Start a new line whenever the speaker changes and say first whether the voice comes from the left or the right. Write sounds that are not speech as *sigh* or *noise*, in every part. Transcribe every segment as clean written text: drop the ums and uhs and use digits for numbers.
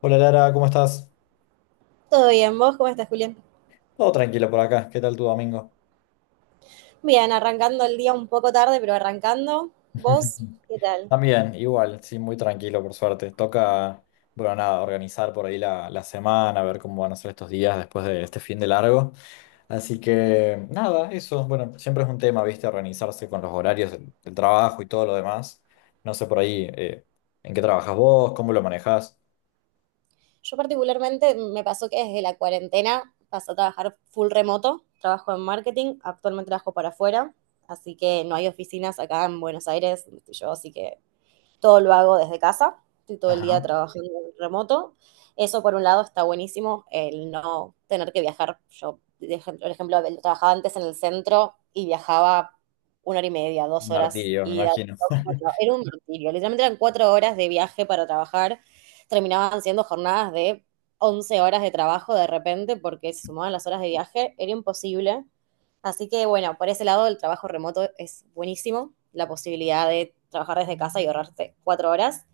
left: Hola Lara, ¿cómo estás?
right: Todo bien, ¿vos cómo estás, Julián?
left: Todo tranquilo por acá, ¿qué tal tu domingo?
right: Bien, arrancando el día un poco tarde, pero arrancando. ¿Vos
left: *laughs*
right: qué tal?
left: También, igual, sí, muy tranquilo por suerte. Toca, bueno, nada, organizar por ahí la semana, ver cómo van a ser estos días después de este fin de largo. Así que, nada, eso, bueno, siempre es un tema, viste, organizarse con los horarios del trabajo y todo lo demás. No sé por ahí, ¿en qué trabajas vos? ¿Cómo lo manejás?
right: Yo particularmente me pasó que desde la cuarentena pasé a trabajar full remoto, trabajo en marketing, actualmente trabajo para afuera, así que no hay oficinas acá en Buenos Aires, donde estoy yo, así que todo lo hago desde casa, estoy todo el día
left: Ajá,
right: trabajando remoto. Eso por un lado está buenísimo, el no tener que viajar. Yo, por ejemplo, trabajaba antes en el centro y viajaba una hora y media, dos
left: un
right: horas,
left: martirio, me
right: y era
left: imagino. *laughs*
right: un martirio. Literalmente eran 4 horas de viaje para trabajar, terminaban siendo jornadas de 11 horas de trabajo de repente porque se sumaban las horas de viaje, era imposible. Así que bueno, por ese lado el trabajo remoto es buenísimo, la posibilidad de trabajar desde casa y ahorrarte 4 horas.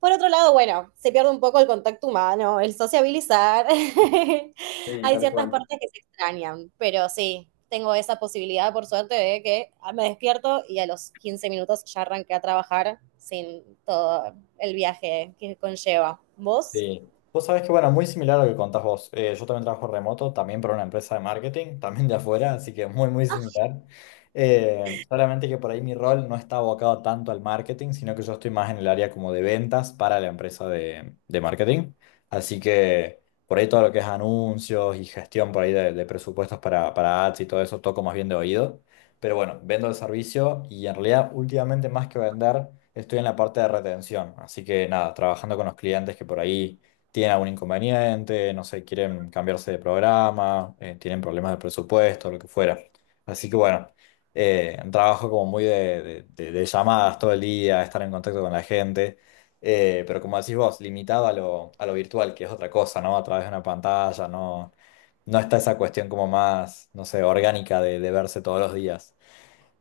right: Por otro lado, bueno, se pierde un poco el contacto humano, el sociabilizar. *laughs*
left: Sí,
right: Hay
left: tal
right: ciertas
left: cual.
right: partes que se extrañan, pero sí, tengo esa posibilidad, por suerte, de que me despierto y a los 15 minutos ya arranqué a trabajar sin todo el viaje que conlleva. ¿Vos?
left: Sí. Vos sabés que, bueno, muy similar a lo que contás vos. Yo también trabajo remoto, también para una empresa de marketing, *laughs* también de afuera, así que muy, muy similar. Solamente que por ahí mi rol no está abocado tanto al marketing, sino que yo estoy más en el área como de ventas para la empresa de marketing. Así que por ahí todo lo que es anuncios y gestión por ahí de presupuestos para ads y todo eso toco más bien de oído. Pero bueno, vendo el servicio y en realidad últimamente más que vender, estoy en la parte de retención. Así que nada, trabajando con los clientes que por ahí tienen algún inconveniente, no sé, quieren cambiarse de programa, tienen problemas de presupuesto, lo que fuera. Así que bueno, trabajo como muy de llamadas todo el día, estar en contacto con la gente. Pero como decís vos, limitado a lo virtual, que es otra cosa, ¿no? A través de una pantalla, no, no está esa cuestión como más, no sé, orgánica de verse todos los días.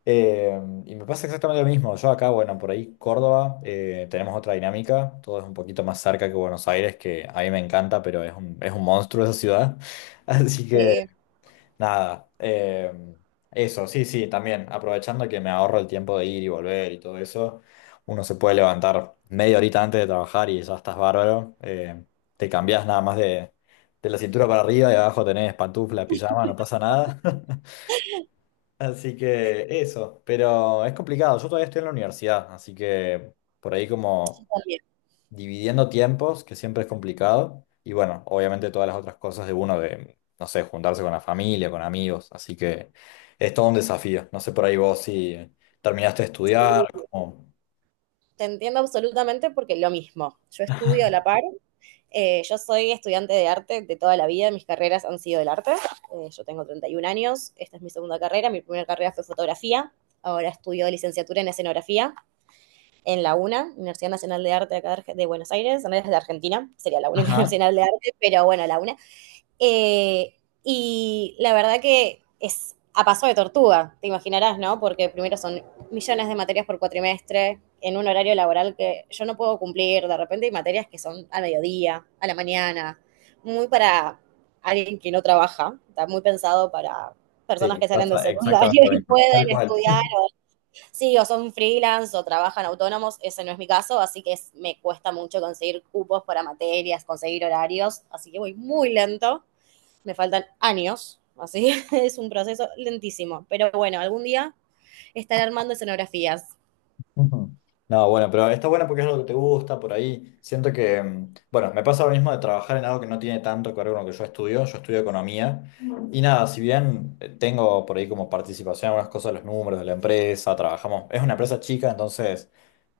left: Eh, y me pasa exactamente lo mismo. Yo acá, bueno, por ahí Córdoba, tenemos otra dinámica. Todo es un poquito más cerca que Buenos Aires, que a mí me encanta, pero es un monstruo esa ciudad. *laughs* Así que,
right: Sí,
left: nada. Eso, sí, sí, también. Aprovechando que me ahorro el tiempo de ir y volver y todo eso, uno se puede levantar media horita antes de trabajar y ya estás bárbaro. Te cambiás nada más de la cintura para arriba y abajo tenés pantufla, pijama, no pasa nada. *laughs* Así que eso, pero es complicado. Yo todavía estoy en la universidad, así que por ahí como
right: también.
left: dividiendo tiempos, que siempre es complicado. Y bueno, obviamente todas las otras cosas de uno de, no sé, juntarse con la familia, con amigos. Así que es todo un desafío. No sé por ahí vos si terminaste de estudiar, como...
right: Te entiendo absolutamente porque lo mismo. Yo estudio a la par. Yo soy estudiante de arte de toda la vida, mis carreras han sido del arte. Yo tengo 31 años, esta es mi segunda carrera, mi primera carrera fue fotografía, ahora estudio licenciatura en escenografía en la UNA, Universidad Nacional de Arte de Buenos Aires, no es de Argentina, sería la única *laughs*
left: Ajá.
right: nacional de arte, pero bueno, la UNA. Eh, y la verdad que es a paso de tortuga, te imaginarás, ¿no? Porque primero son millones de materias por cuatrimestre, en un horario laboral que yo no puedo cumplir. De repente hay materias que son al mediodía, a la mañana, muy para alguien que no trabaja, está muy pensado para
left: Sí,
right: personas
left: me
right: que salen del
left: pasa
right: secundario
left: exactamente lo
right: y
left: mismo. Tal
right: pueden
left: cual.
right: estudiar, sí, o son freelance o trabajan autónomos, ese no es mi caso, así que es, me cuesta mucho conseguir cupos para materias, conseguir horarios, así que voy muy lento. Me faltan años, así *laughs* es un proceso lentísimo. Pero bueno, algún día estaré armando escenografías.
left: Ujú. No, bueno, pero está bueno porque es algo que te gusta por ahí. Siento que, mm, bueno, me pasa lo mismo de trabajar en algo que no tiene tanto que ver con lo que yo estudio. Yo estudio economía y nada, si bien tengo por ahí como participación en algunas cosas, los números de la empresa, trabajamos, es una empresa chica, entonces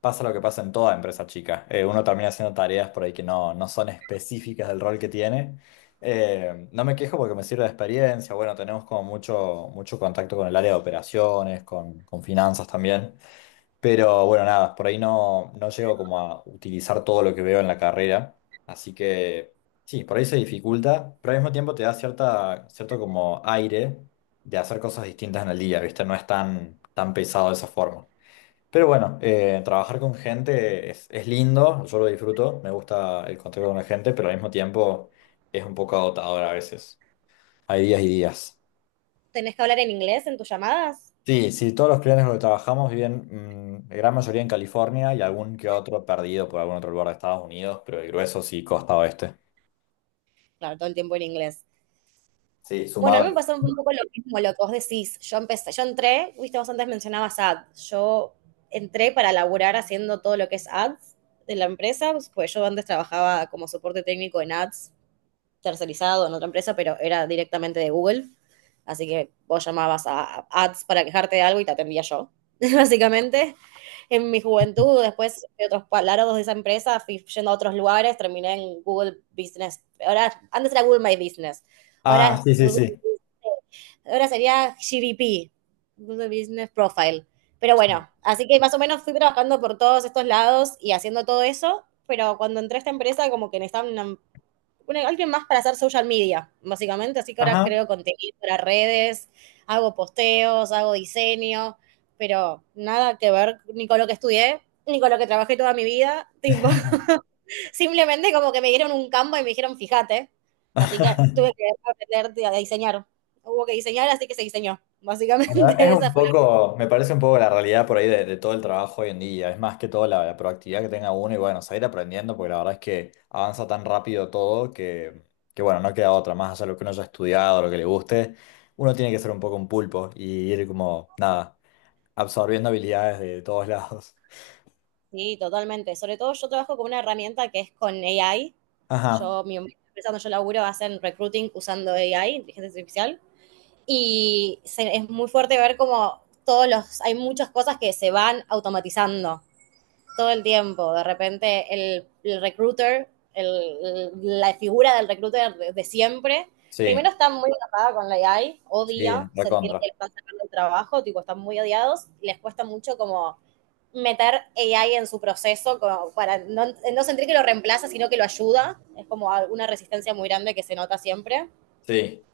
left: pasa lo que pasa en toda empresa chica. Uno termina haciendo tareas por ahí que no, no son específicas del rol que tiene. No me quejo porque me sirve de experiencia. Bueno, tenemos como mucho, mucho contacto con el área de operaciones, con finanzas también. Pero bueno, nada, por ahí no, no llego como a utilizar todo lo que veo en la carrera. Así que sí, por ahí se dificulta, pero al mismo tiempo te da cierta, cierto como aire de hacer cosas distintas en el día, ¿viste? No es tan, tan pesado de esa forma. Pero bueno, trabajar con gente es lindo, yo lo disfruto, me gusta el contacto con la gente, pero al mismo tiempo es un poco agotador a veces. Hay días y días.
right: ¿Tenés que hablar en inglés en tus llamadas?
left: Sí, sí, todos los clientes con los que trabajamos viven, mm, la gran mayoría en California y algún que otro perdido por algún otro lugar de Estados Unidos, pero el grueso sí, costa oeste.
right: Claro, todo el tiempo en inglés.
left: Sí,
right: Bueno, a
left: sumado.
right: mí me pasó un poco lo mismo, lo que vos decís. Yo entré, viste, vos antes mencionabas ads. Yo entré para laburar haciendo todo lo que es ads de la empresa, pues yo antes trabajaba como soporte técnico en ads tercerizado en otra empresa, pero era directamente de Google. Así que vos llamabas a ads para quejarte de algo y te atendía yo, *laughs* básicamente. En mi juventud, después de otros palabras de esa empresa, fui yendo a otros lugares, terminé en Google Business. Ahora, antes era Google My Business.
left: Ah,
right: Ahora,
left: sí, sí,
right: Google
left: sí.
right: Business. Ahora sería GBP, Google Business Profile. Pero bueno, así que más o menos fui trabajando por todos estos lados y haciendo todo eso, pero cuando entré a esta empresa como que necesitaba alguien más para hacer social media, básicamente. Así que ahora
left: Ajá.
right: creo contenido para redes, hago posteos, hago diseño, pero nada que ver ni con lo que estudié, ni con lo que trabajé toda mi vida. Tipo, *laughs*
left: *laughs*
right: simplemente como que me dieron un campo y me dijeron, fíjate. Así que tuve que aprender a diseñar. Hubo que diseñar, así que se diseñó. Básicamente
left: Bueno, es
right: *laughs* esa
left: un
right: fue la...
left: poco, me parece un poco la realidad por ahí de todo el trabajo hoy en día. Es más que todo la, la proactividad que tenga uno y bueno, seguir aprendiendo, porque la verdad es que avanza tan rápido todo que bueno, no queda otra más allá de lo que uno haya estudiado, lo que le guste. Uno tiene que ser un poco un pulpo y ir como, nada absorbiendo habilidades de todos lados. *laughs*
right: Sí, totalmente. Sobre todo yo trabajo con una herramienta que es con AI.
left: Ajá,
right: Yo, mi empresa donde yo laburo hacen recruiting usando AI, inteligencia artificial. Es muy fuerte ver como todos los, hay muchas cosas que se van automatizando todo el tiempo. De repente el recruiter, la figura del recruiter de siempre, primero
left: sí,
right: están muy tapada con la AI,
left: sí,
right: odia sentir que
left: recontra.
right: le están sacando el trabajo, tipo, están muy odiados, y les cuesta mucho como meter AI en su proceso como para no, sentir que lo reemplaza, sino que lo ayuda. Es como una resistencia muy grande que se nota siempre.
left: Sí,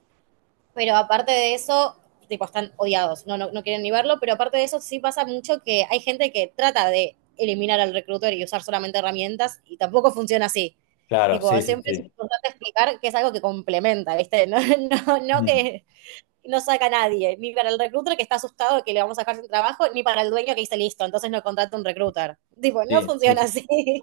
right: Pero aparte de eso, tipo, están odiados, no, no, no quieren ni verlo, pero aparte de eso sí pasa mucho que hay gente que trata de eliminar al recruiter y usar solamente herramientas y tampoco funciona así.
left: claro, sí,
right: Tipo,
left: sí,
right: siempre es
left: sí.
right: importante explicar que es algo que complementa, ¿viste? *laughs* No, no, no
left: Mm.
right: que no saca a nadie, ni para el recruiter que está asustado de que le vamos a dejar sin trabajo, ni para el dueño que dice listo, entonces no contrata un recruiter. Tipo, no
left: Sí, sí,
right: funciona
left: sí,
right: así. *laughs*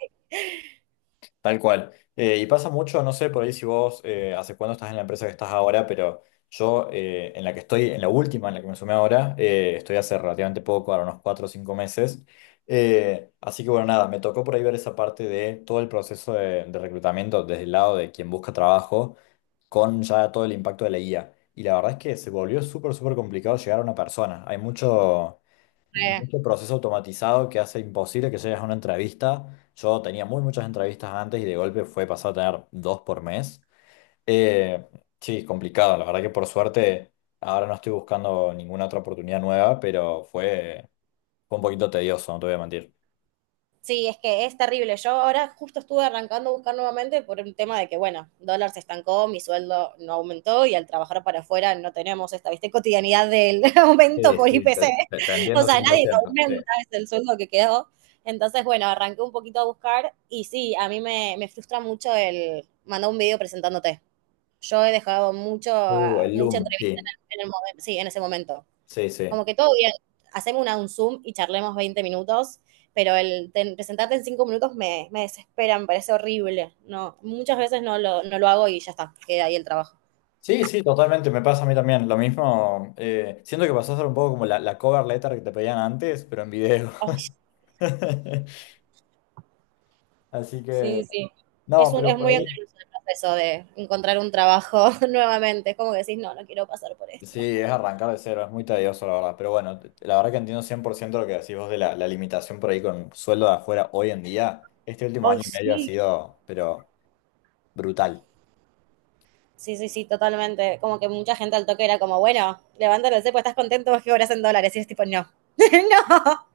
left: tal cual. Y pasa mucho, no sé por ahí si vos, hace cuándo estás en la empresa que estás ahora, pero yo en la que estoy, en la última, en la que me sumé ahora, estoy hace relativamente poco, ahora unos cuatro o cinco meses. Así que bueno, nada, me tocó por ahí ver esa parte de todo el proceso de reclutamiento desde el lado de quien busca trabajo con ya todo el impacto de la IA. Y la verdad es que se volvió súper, súper complicado llegar a una persona. Hay mucho,
right: Eh,
left: mucho proceso automatizado que hace imposible que llegues a una entrevista. Yo tenía muy muchas entrevistas antes y de golpe fue pasado a tener dos por mes. Eh, sí, complicado. La verdad que por suerte ahora no estoy buscando ninguna otra oportunidad nueva, pero fue, fue un poquito tedioso, no te voy a mentir.
right: Sí es que es terrible. Yo ahora justo estuve arrancando a buscar nuevamente por un tema de que, bueno, dólar se estancó, mi sueldo no aumentó y al trabajar para afuera no tenemos esta, ¿viste? Cotidianidad del *laughs* aumento
left: Sí,
right: por
left: sí,
right: IPC.
left: te- te
right: O
left: entiendo
right: sea, nadie te
left: 100%. Sí.
right: aumenta, es el sueldo que quedó. Entonces, bueno, arranqué un poquito a buscar y sí, a mí me, frustra mucho el mandar un video presentándote. Yo he dejado mucho,
left: El
right: mucha
left: Loom,
right: entrevista
left: sí,
right: sí, en ese momento.
left: sí, sí.
right: Como que todo bien, hacemos un Zoom y charlemos 20 minutos, pero presentarte en 5 minutos me desespera, me parece horrible. No, muchas veces no lo hago y ya está, queda ahí el trabajo.
left: Sí, sí, totalmente, me pasa a mí también. Lo mismo, siento que pasó a ser un poco como la cover letter que te pedían antes, pero en video.
right: Ay,
left: *laughs* Así que,
right: sí, sí.
left: no,
right: es, un,
left: pero
right: es
left: por
right: muy
left: ahí.
right: engorroso el proceso de encontrar un trabajo *laughs* nuevamente. Es como que decís, no, no quiero pasar por
left: Sí,
right: esto.
left: es arrancar de cero, es muy tedioso, la verdad. Pero bueno, te- la verdad que entiendo 100% lo que decís vos de la, la limitación por ahí con sueldo de afuera hoy en día. Este último año
right: Ay,
left: y medio ha
right: sí.
left: sido, pero brutal.
right: Sí, sí, sí, totalmente. Como que mucha gente al toque era como, bueno, levántate, pues estás contento, vos que cobras en dólares. Y es tipo, no, *laughs* no,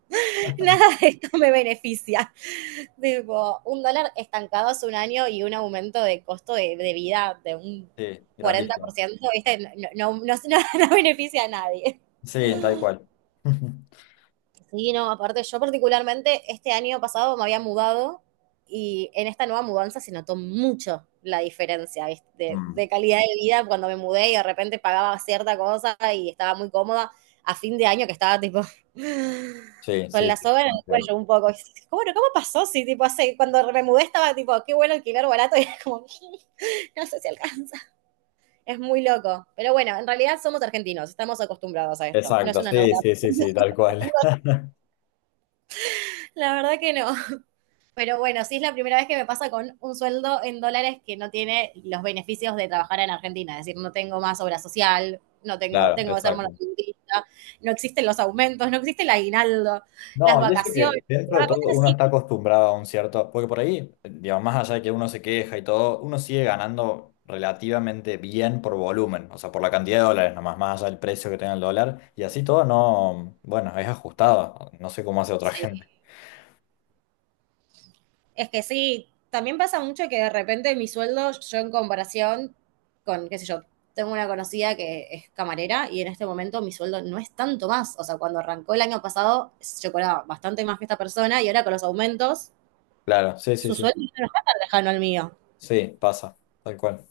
right: nada de esto me beneficia. *laughs* Tipo, un dólar estancado hace un año y un aumento de costo de vida de un
left: Sí, grandísimo.
right: 40%, ¿viste? No, no, no, *laughs* no beneficia a nadie.
left: Sí, tal cual. *laughs*
right: Sí, no, aparte yo particularmente este año pasado me había mudado y en esta nueva mudanza se notó mucho la diferencia, ¿viste? De,
left: Mm.
right: de calidad de vida cuando me mudé y de repente pagaba cierta cosa y estaba muy cómoda a fin de año que estaba tipo *laughs*
left: Sí,
right: con
left: sí,
right: la
left: sí,
right: soga en
left: tal
right: el
left: cual.
right: cuello un poco. ¿Cómo pasó? Si tipo hace, cuando me mudé estaba tipo, qué bueno alquiler barato *laughs* y era como, *laughs* no sé si alcanza. Es muy loco. Pero bueno, en realidad somos argentinos, estamos acostumbrados a esto. No es
left: Exacto,
right: una novedad.
left: sí, sí, sí, sí, tal cual. *laughs*
right: La verdad que no. Pero bueno, sí es la primera vez que me pasa con un sueldo en dólares que no tiene los beneficios de trabajar en Argentina. Es decir, no tengo más obra social, no tengo,
left: Claro,
right: tengo que ser
left: exacto.
right: monotributista, no existen los aumentos, no existe el aguinaldo, las
left: No, y eso que
right: vacaciones.
left: dentro de
right: Las
left: todo
right: vacaciones
left: uno
right: sí,
left: está acostumbrado a un cierto, porque por ahí, digamos, más allá de que uno se queja y todo, uno sigue ganando relativamente bien por volumen, o sea, por la cantidad de dólares, nomás más allá del precio que tenga el dólar, y así todo no, bueno, es ajustado, no sé cómo hace otra *laughs* gente.
right: sí. Es que sí, también pasa mucho que de repente mi sueldo, yo en comparación con, qué sé yo, tengo una conocida que es camarera y en este momento mi sueldo no es tanto más. O sea, cuando arrancó el año pasado, yo cobraba bastante más que esta persona y ahora con los aumentos
left: Claro, sí, sí,
right: su
left: sí,
right: sueldo ya no está tan lejano al mío.
left: sí, pasa, tal cual.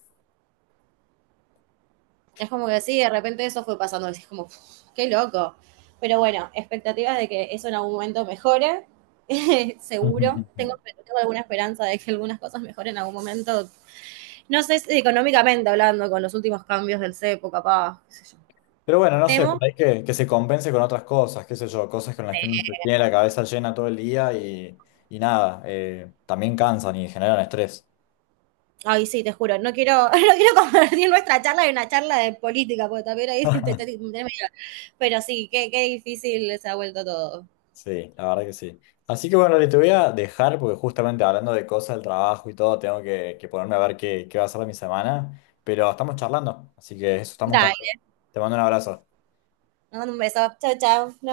right: Es como que sí, de repente eso fue pasando. Es como, "Uf, qué loco". Pero bueno, expectativas de que eso en algún momento mejore. *laughs*
left: *laughs*
right: Seguro
left: Ujú.
right: tengo, alguna esperanza de que algunas cosas mejoren en algún momento. No sé si económicamente hablando, con los últimos cambios del CEPO, capaz, qué sé yo.
left: Pero bueno, no sé, por
right: Temo,
left: ahí que se compense con otras cosas, qué sé yo, cosas con las que uno se tiene la cabeza llena todo el día y nada, también cansan y generan estrés.
right: ay sí, te juro, no quiero, *laughs* no quiero convertir nuestra charla en una charla de política, porque también ahí *laughs*
left: *laughs*
right: Pero sí, qué, difícil se ha vuelto todo.
left: Sí, la verdad que sí. Así que bueno, le te voy a dejar porque justamente hablando de cosas del trabajo y todo, tengo que ponerme a ver qué, qué va a ser de mi semana, pero estamos charlando, así que eso estamos en contacto.
right: Dale,
left: Te mando un abrazo.
right: te mando un beso, chao, chao, nos